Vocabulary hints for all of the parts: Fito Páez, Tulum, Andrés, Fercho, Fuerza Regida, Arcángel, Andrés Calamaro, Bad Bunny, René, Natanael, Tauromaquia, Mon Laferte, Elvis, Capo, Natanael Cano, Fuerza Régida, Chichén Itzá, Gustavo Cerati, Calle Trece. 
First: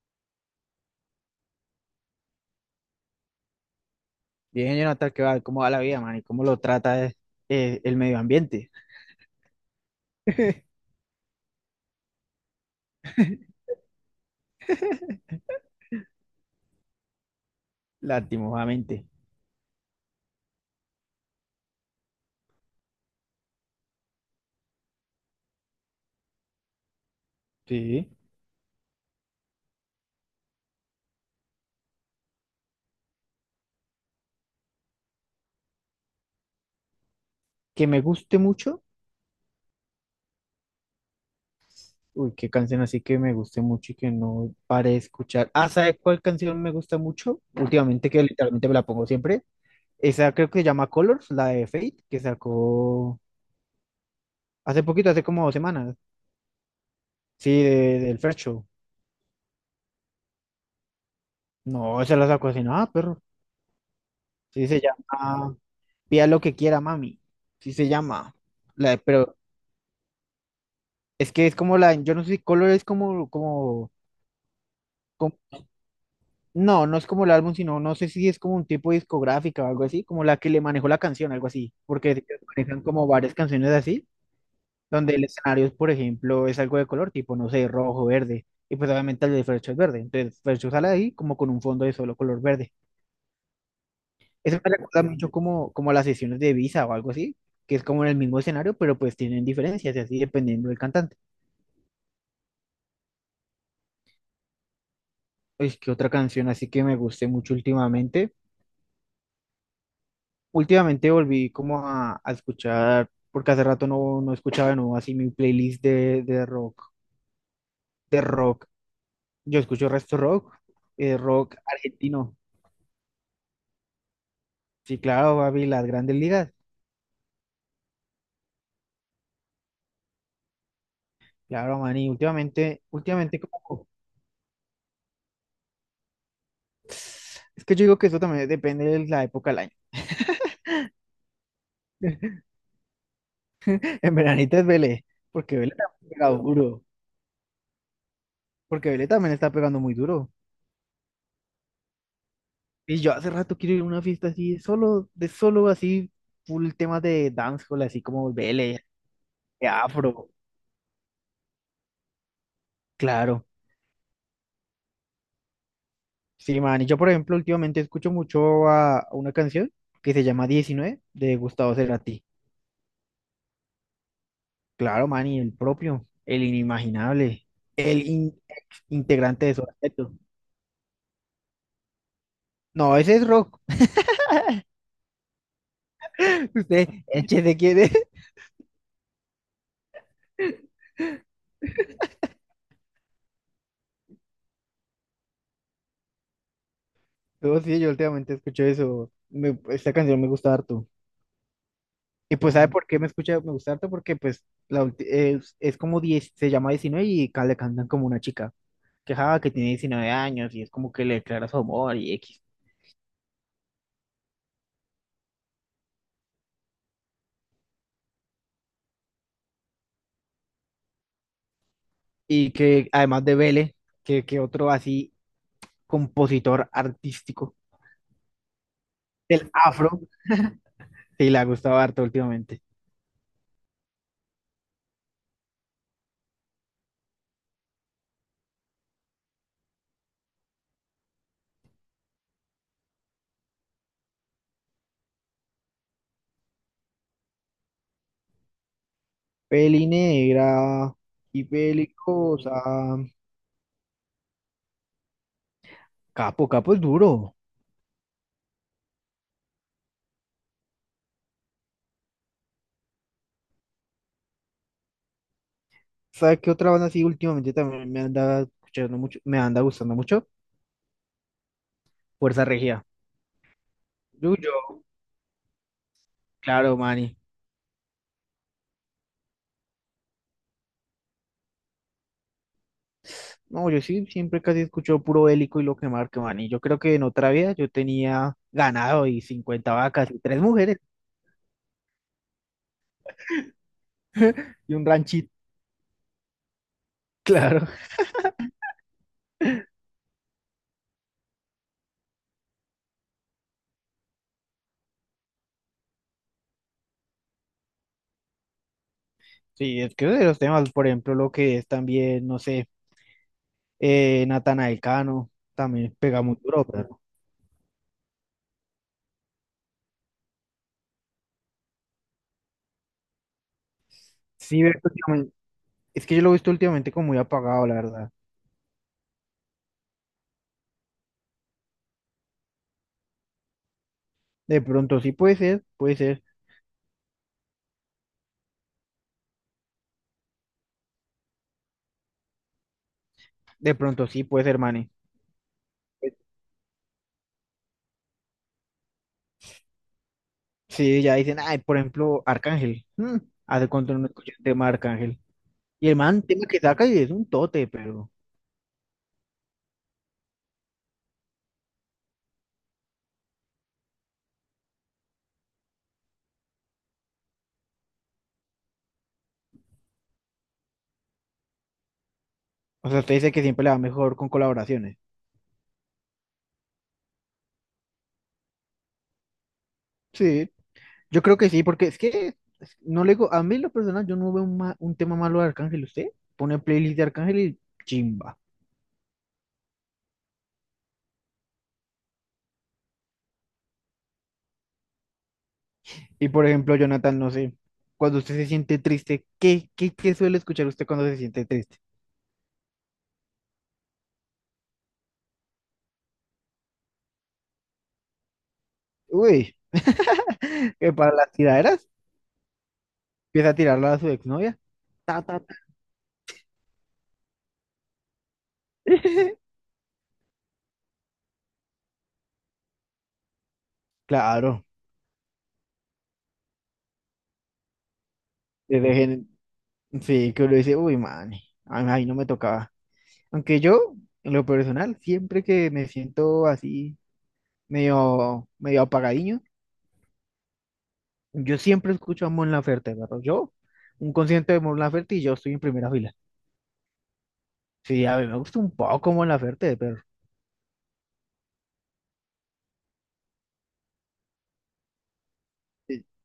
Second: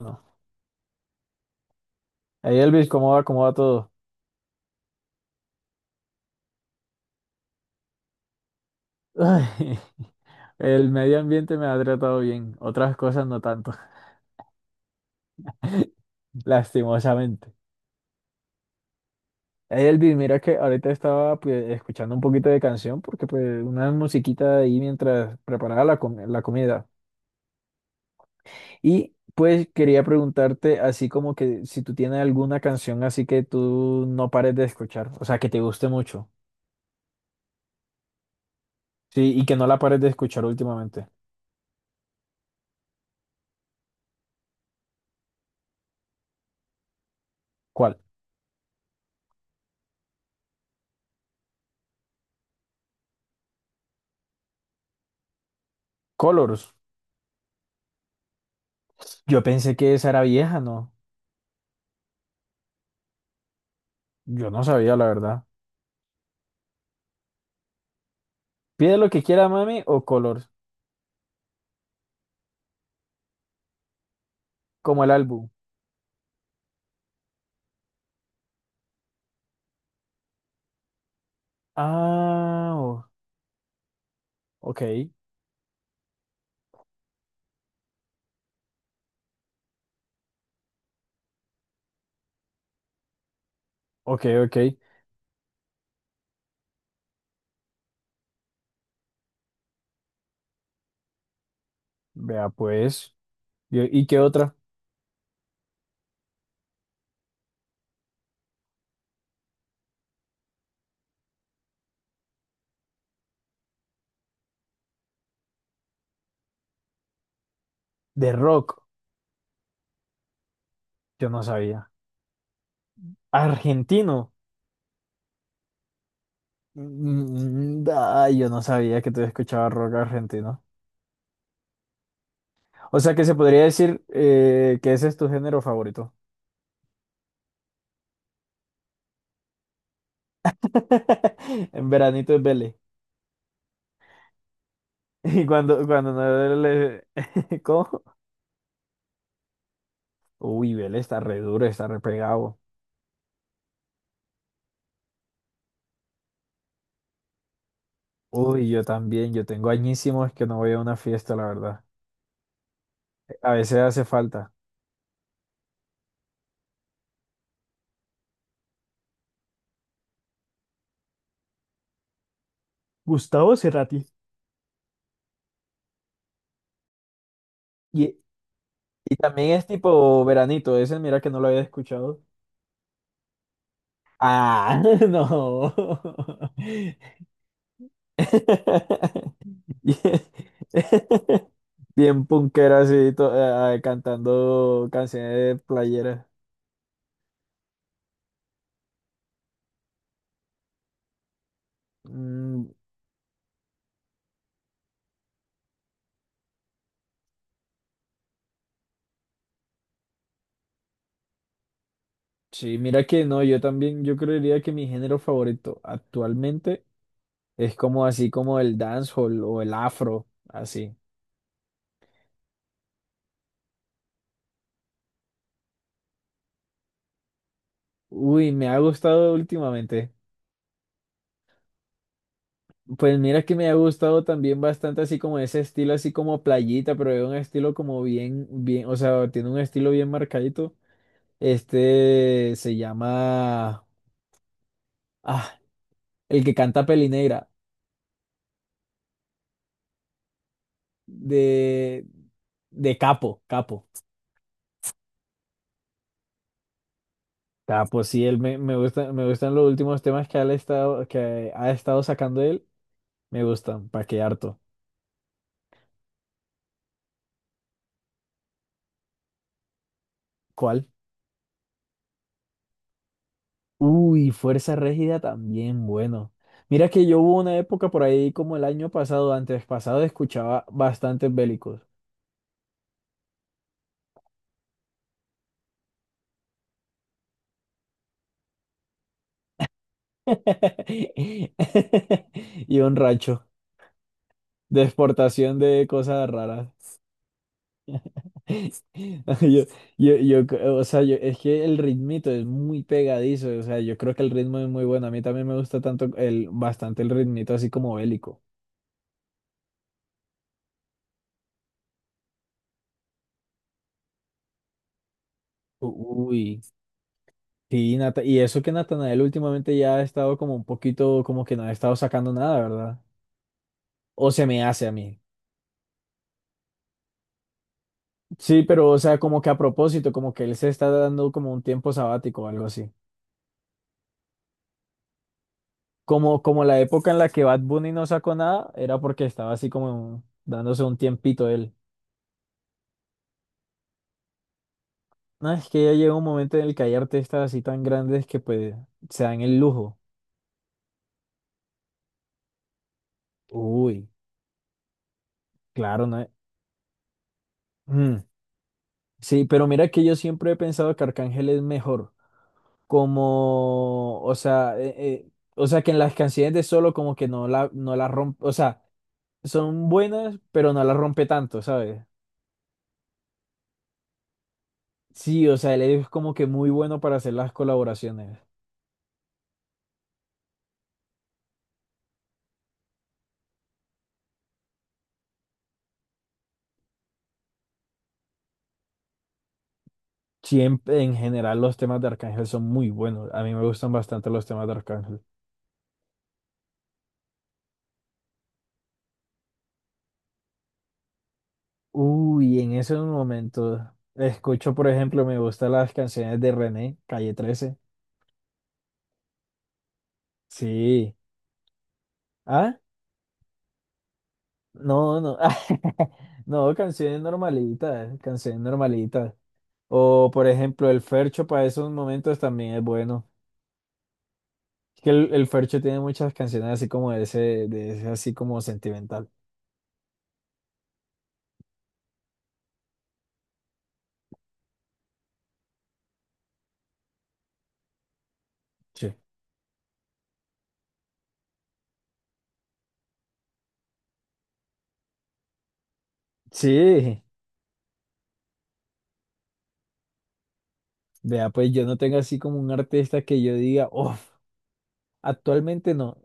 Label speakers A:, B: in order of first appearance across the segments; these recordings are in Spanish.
A: No, hey Elvis, ¿cómo va? ¿Cómo va todo?
B: Bien, Jonathan, ¿qué va? ¿Cómo va la vida, man? ¿Y cómo lo trata el medio ambiente?
A: Ay, el medio ambiente me ha tratado bien, otras cosas no tanto, lastimosamente.
B: Lastimosamente.
A: Hey Elvis, mira que ahorita estaba pues, escuchando un poquito de canción porque pues una musiquita ahí mientras preparaba la comida.
B: Sí.
A: Y pues quería preguntarte así como que si tú tienes alguna canción así que tú no pares de escuchar, o sea, que te guste mucho,
B: Que me guste mucho.
A: sí, y que no la pares de escuchar últimamente.
B: Uy, qué canción así que me guste mucho y que no pare de escuchar. Ah, ¿sabes cuál canción me gusta mucho?
A: ¿Cuál?
B: Últimamente, que literalmente me la pongo siempre. Esa creo que se llama Colors, la de Fate, que sacó hace poquito, hace como 2 semanas.
A: Colors.
B: Sí, del First Show.
A: Yo pensé que esa era vieja, ¿no?
B: No, esa la sacó así, nada, perro.
A: Yo no
B: Sí, se
A: sabía, la verdad.
B: llama Pida lo que quiera, mami. Sí, se llama. La
A: Pide
B: de-
A: lo que
B: pero
A: quiera, mami, o color,
B: Es que es como la, yo no sé si Color es
A: como el
B: como-
A: álbum.
B: no, no es como el álbum, sino no sé si es como un tipo discográfica o algo así, como la que le manejó la canción, algo así, porque ellos
A: Ah,
B: manejan
A: o-
B: como varias canciones así,
A: ok,
B: donde el escenario, por ejemplo, es algo de color, tipo, no sé, rojo, verde, y pues obviamente el de Fercho es verde, entonces Fercho sale ahí como con un fondo de solo color verde.
A: ok, ok.
B: Eso me recuerda mucho como, como a las sesiones de Visa o algo así, que es como en el mismo escenario, pero pues tienen diferencias y así dependiendo del cantante.
A: Vea, pues. ¿Y qué otra?
B: Es que otra canción así que me guste mucho últimamente. Últimamente volví como a escuchar, porque hace rato no escuchaba de nuevo así mi playlist de rock, de
A: De
B: rock.
A: rock,
B: Yo escucho resto rock,
A: yo no
B: rock
A: sabía.
B: argentino.
A: Argentino.
B: Sí, claro, baby, las grandes ligas.
A: Mm, ah, yo no sabía que tú escuchabas rock argentino.
B: Claro, man, y últimamente,
A: O sea que se
B: últimamente
A: podría
B: como,
A: decir que ese es tu género favorito.
B: es que yo digo que eso también depende de la época del año.
A: En veranito es Vélez.
B: En veranito es Vélez,
A: Y
B: porque Vélez
A: cuando,
B: también
A: cuando
B: pega
A: no
B: duro,
A: le... ¿Cómo?
B: porque Vélez también está pegando muy duro.
A: Uy, Vélez está re duro, está re pegado.
B: Y yo hace rato quiero ir a una fiesta así, solo, de solo así, full temas de dancehall, así como
A: Uy,
B: Vélez,
A: yo también, yo
B: de
A: tengo
B: afro.
A: añísimos que no voy a una fiesta, la verdad.
B: Claro,
A: A veces hace falta.
B: sí, man. Y yo, por ejemplo, últimamente escucho mucho a una canción que se llama 19 de Gustavo Cerati.
A: Gustavo Cerati.
B: Claro, man, y el propio, el inimaginable, el
A: Y,
B: in-
A: y
B: integrante
A: también
B: de su
A: es
B: aspecto.
A: tipo veranito, ese mira que no lo había escuchado.
B: No, ese es rock.
A: Ah, no.
B: Usted, échese quién es.
A: Bien punkera así, cantando canciones de playera.
B: No, sí, yo últimamente escucho eso. Esta canción me gusta harto. Y pues, ¿sabe
A: Mm,
B: por qué me escucha, me gusta harto? Porque, pues, es como 10, se llama 19 y le cantan como una chica. Que, ja, que tiene 19 años y es como que le declara su amor y X.
A: sí, mira que no, yo también, yo creería que mi género favorito actualmente es como así como el dancehall o el afro, así.
B: Y que además de Vélez, que otro así compositor artístico
A: Uy, me ha gustado
B: del afro,
A: últimamente.
B: sí le ha gustado harto últimamente.
A: Pues mira que me ha gustado también bastante así como ese estilo, así como playita, pero es un estilo como bien, o sea, tiene un estilo bien marcadito. Este se llama, ah, el que canta Pelinegra,
B: Peli negra y
A: de,
B: pelicosa.
A: de Capo.
B: Capo, Capo es duro.
A: Capo, sí, me gusta, me gustan los últimos temas que ha estado sacando él, me gustan, pa' que harto.
B: ¿Sabes qué otra banda así últimamente también me anda escuchando mucho, me anda gustando mucho?
A: ¿Cuál?
B: Fuerza Regida.
A: Uy,
B: Yuyo,
A: Fuerza Régida también, bueno.
B: claro,
A: Mira que
B: Manny.
A: yo hubo una época por ahí como el año pasado, antes pasado, escuchaba bastantes bélicos.
B: No, yo sí siempre casi escucho puro bélico y lo que marque, Manny. Yo creo que en otra vida yo tenía ganado y 50 vacas y tres mujeres
A: Y un racho
B: y
A: de
B: un ranchito,
A: exportación de cosas raras.
B: claro.
A: Yo, yo, c- o sea, yo- Es que el ritmito es muy pegadizo, o sea, yo creo que el ritmo es muy bueno. A mí también me gusta bastante el ritmito así como bélico.
B: Sí, es que de los temas, por ejemplo, lo que es también, no sé, Natanael Cano,
A: U-
B: también pega muy
A: Uy.
B: duro, pero
A: Sí, y eso que Natanael últimamente ya ha estado como un poquito, como que no ha estado sacando nada, ¿verdad? O se me
B: sí, veo que
A: hace a mí.
B: es que yo lo he visto últimamente como muy apagado, la verdad.
A: Sí, pero o sea, como que a propósito, como que él se está dando como un tiempo sabático o algo así.
B: De pronto sí puede ser,
A: Como, como la época en la que Bad Bunny no sacó nada, era porque estaba así como dándose un tiempito él.
B: de pronto sí puede ser, Manny.
A: No, es que ya llega un momento en el que hay artistas así tan grandes que pues se dan el lujo.
B: Sí, ya dicen, ay, por ejemplo, Arcángel, hace cuánto no
A: Uy,
B: escuché el tema de Arcángel. Y el
A: claro, no
B: man,
A: es-
B: tema que saca y es un tote, pero,
A: Mm. Sí, pero mira que yo siempre he pensado que Arcángel es mejor. Como, o sea, que en las canciones de Solo como que no la rompe, o sea, son buenas, pero no la rompe tanto, ¿sabes?
B: o sea, usted dice que siempre le va mejor con colaboraciones.
A: Sí, o sea, él es como que muy bueno para hacer las colaboraciones.
B: Sí, yo creo que sí, porque es que no le digo, a mí en lo personal yo no veo un tema malo de Arcángel. Usted pone playlist de Arcángel y chimba.
A: Siempre, en general, los temas de Arcángel son muy buenos. A mí me gustan bastante los temas de Arcángel.
B: Y por ejemplo, Jonathan, no sé, cuando usted se siente triste, ¿qué suele escuchar usted cuando se siente triste?
A: Uy, en esos momentos escucho, por ejemplo, me gustan las canciones de René, Calle trece.
B: Uy, que
A: Sí.
B: para las tiraderas
A: ¿Ah?
B: empieza a tirarla a su exnovia.
A: No,
B: Ta,
A: no.
B: ta, ta.
A: No, canciones normalitas, canciones normalitas. O por ejemplo, el Fercho para esos momentos también es bueno.
B: Claro,
A: Es que el Fercho tiene muchas canciones así como de ese así como
B: que dejen,
A: sentimental.
B: sí, que uno dice, uy, man, ay, ay, no me tocaba. Aunque yo, en lo personal, siempre que me siento así, medio, medio
A: Sí.
B: apagadiño, yo siempre escucho a Mon Laferte, pero yo, un concierto de Mon Laferte y yo estoy en primera fila.
A: Sí,
B: Sí, a mí me gusta un poco Mon Laferte, pero
A: vea, pues yo no tengo así como un artista que yo diga, uff, actualmente
B: sí,
A: no,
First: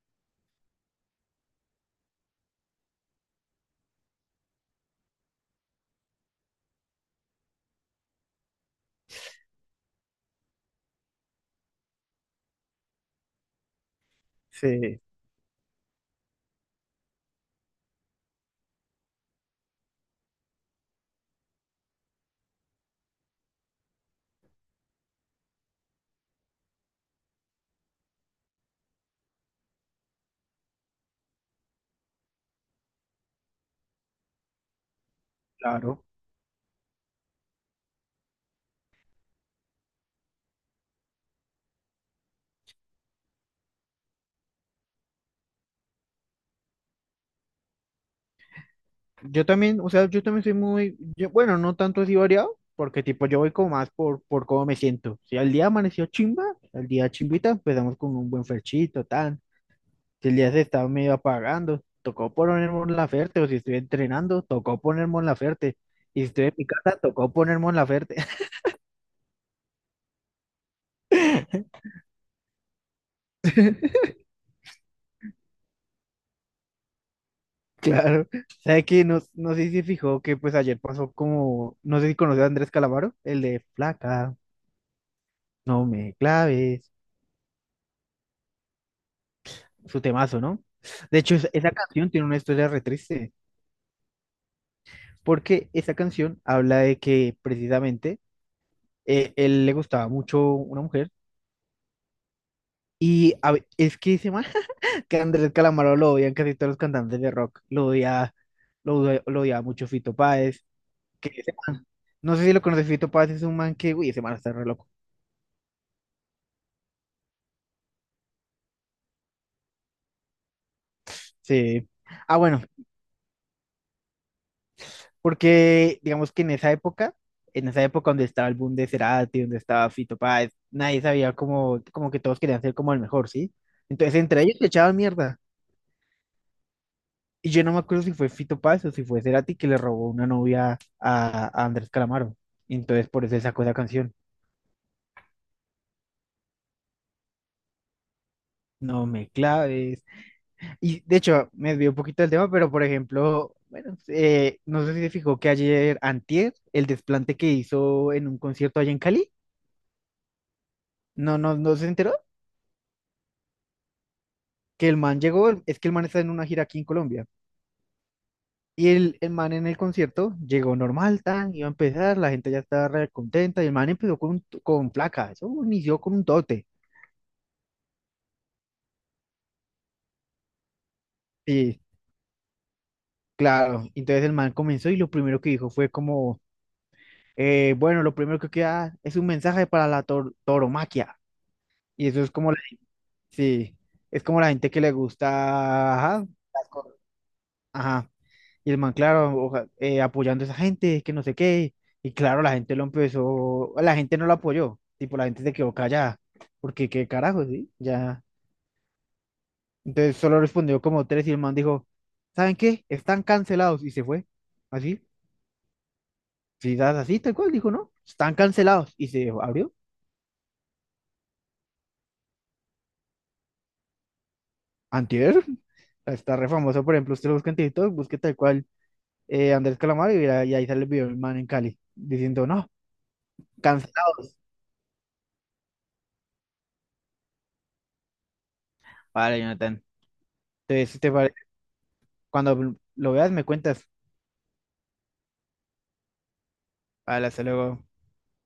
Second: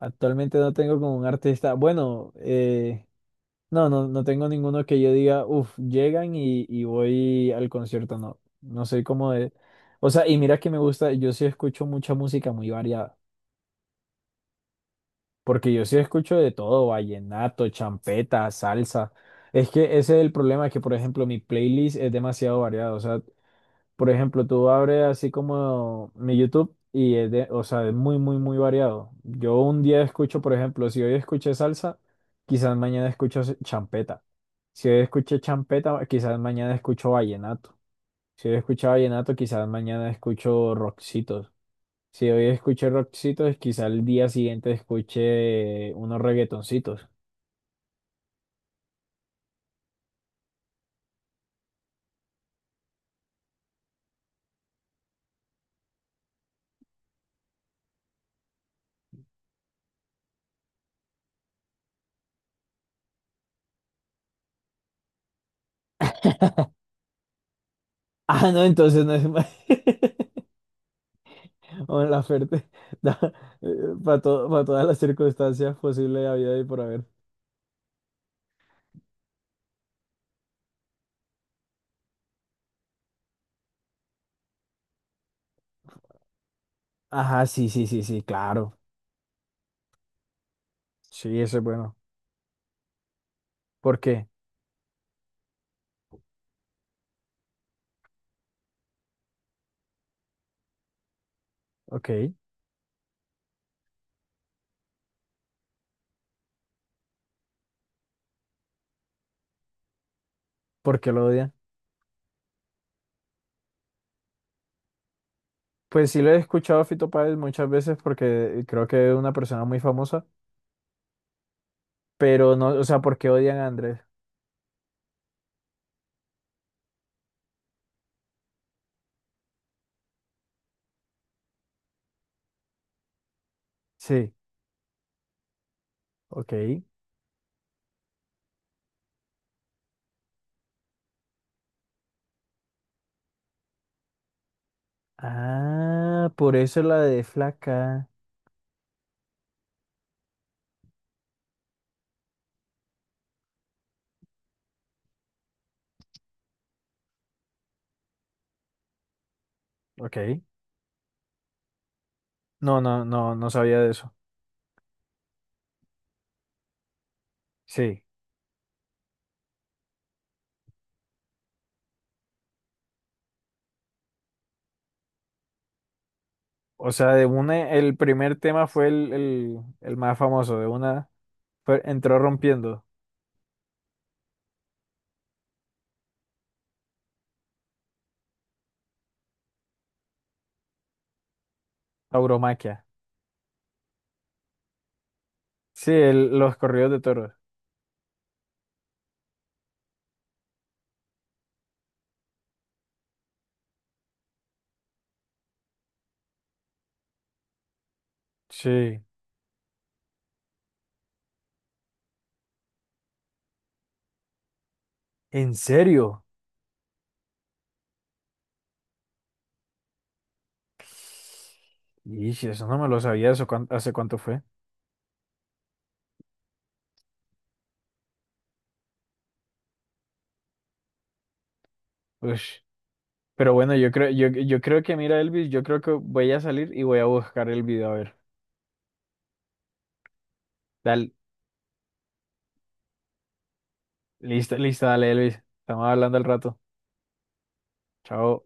A: actualmente no tengo como un artista, no, no, no tengo ninguno que yo diga, uff, llegan y voy al concierto, no, no soy como de, o sea, y mira que me gusta, yo sí escucho mucha música muy variada.
B: sí,
A: Porque yo sí escucho de todo, vallenato, champeta, salsa. Es que ese es el problema, que por ejemplo mi playlist es demasiado variada. O sea, por ejemplo, tú abres así como mi YouTube y es de, o sea, es muy variado. Yo un día escucho, por ejemplo, si hoy escuché salsa, quizás mañana escucho champeta. Si hoy escuché champeta,
B: claro.
A: quizás mañana escucho vallenato. Si hoy escuchaba vallenato, quizás mañana escucho rockcitos. Si hoy escuché rockcitos, quizás el día siguiente escuche unos reggaetoncitos.
B: Yo también, o sea, yo también soy muy, yo, bueno, no tanto así variado, porque tipo yo voy como más por cómo me siento. Si al día amaneció chimba, al día chimbita, empezamos con un buen ferchito, tan. Si el día se estaba medio apagando, tocó poner Mon Laferte, o si estoy entrenando, tocó poner Mon Laferte. Y si estoy en mi casa, tocó poner Mon Laferte.
A: Ah, no, entonces no es más. Mon Laferte, para todas las circunstancias posibles de vida y por haber.
B: Claro, ¿sabe qué? No, no sé si se fijó que pues ayer pasó como, no sé si conoce a Andrés Calamaro, el de Flaca, no me claves,
A: Ajá, sí, sí, sí, sí, claro.
B: su temazo, ¿no? De hecho,
A: Sí, eso es
B: esa
A: bueno.
B: canción tiene una historia re triste,
A: ¿Por qué?
B: porque esa canción habla de que precisamente él le gustaba mucho una mujer,
A: Ok.
B: y es que ese man, que Andrés Calamaro lo odian casi todos los cantantes de rock, lo odiaba mucho Fito Páez,
A: ¿Por qué lo
B: que
A: odian?
B: ese man, no sé si lo conoce Fito Páez, es un man que, uy, ese man está re loco.
A: Pues sí lo he escuchado a Fito Páez muchas veces porque creo que es una persona muy famosa,
B: Sí. Ah,
A: pero
B: bueno,
A: no, o sea, ¿por qué odian a Andrés?
B: porque digamos que en esa época donde estaba el boom de Cerati, donde estaba Fito Páez, nadie sabía como, como que todos querían ser como el mejor, ¿sí? Entonces
A: Sí,
B: entre ellos se echaban mierda.
A: ok.
B: Y yo no me acuerdo si fue Fito Páez o si fue Cerati que le robó una novia a Andrés Calamaro. Y entonces por eso él sacó esa canción.
A: Ah, por eso la de flaca.
B: No me claves. Y de hecho, me desvió un poquito del tema, pero por ejemplo, bueno, no sé si se fijó que ayer, antier, el desplante que hizo en un concierto allá en Cali.
A: Ok.
B: No, no, no se enteró
A: No, no, no, no sabía de eso.
B: que el man llegó, es que el man está en una gira aquí en Colombia.
A: Sí.
B: Y el man en el concierto llegó normal, tan, iba a empezar, la gente ya estaba re contenta, y el man empezó con placa, eso inició con un tote.
A: O sea, de una, el primer tema fue el más famoso, de una,
B: Sí,
A: entró rompiendo.
B: claro. Entonces el man comenzó y lo primero que dijo fue como, bueno, lo primero que queda es un mensaje para la tauromaquia. Y eso es como,
A: Tauromaquia.
B: sí, es como la gente que le
A: Sí,
B: gusta, ajá,
A: los
B: las
A: corridos
B: cosas.
A: de toros.
B: Y el man, claro, apoyando a esa gente, que no sé qué. Y claro, la gente lo empezó, la gente no lo apoyó, tipo, la gente se quedó callada, porque qué carajo, ¿sí? Ya.
A: Sí.
B: Entonces solo respondió como tres y el man dijo, ¿saben qué? Están cancelados y se fue. Así,
A: ¿En serio?
B: sí, das así, tal cual, dijo, ¿no? Están cancelados y se abrió.
A: Y eso no me lo sabía, hace cuánto fue?
B: Antier, está re famoso, por ejemplo, usted lo busca en TikTok, busque tal cual Andrés Calamaro y, y ahí sale el video del man en Cali, diciendo,
A: Ush.
B: no,
A: Pero bueno, yo creo,
B: cancelados.
A: yo creo que, mira, Elvis, yo creo que voy a salir y voy a buscar el video. A ver,
B: Vale, Jonathan. Entonces, ¿te
A: dale,
B: parece? Cuando lo veas, me cuentas.
A: lista, lista, dale, Elvis. Estamos hablando al rato.
B: Vale, hasta luego.
A: Chao.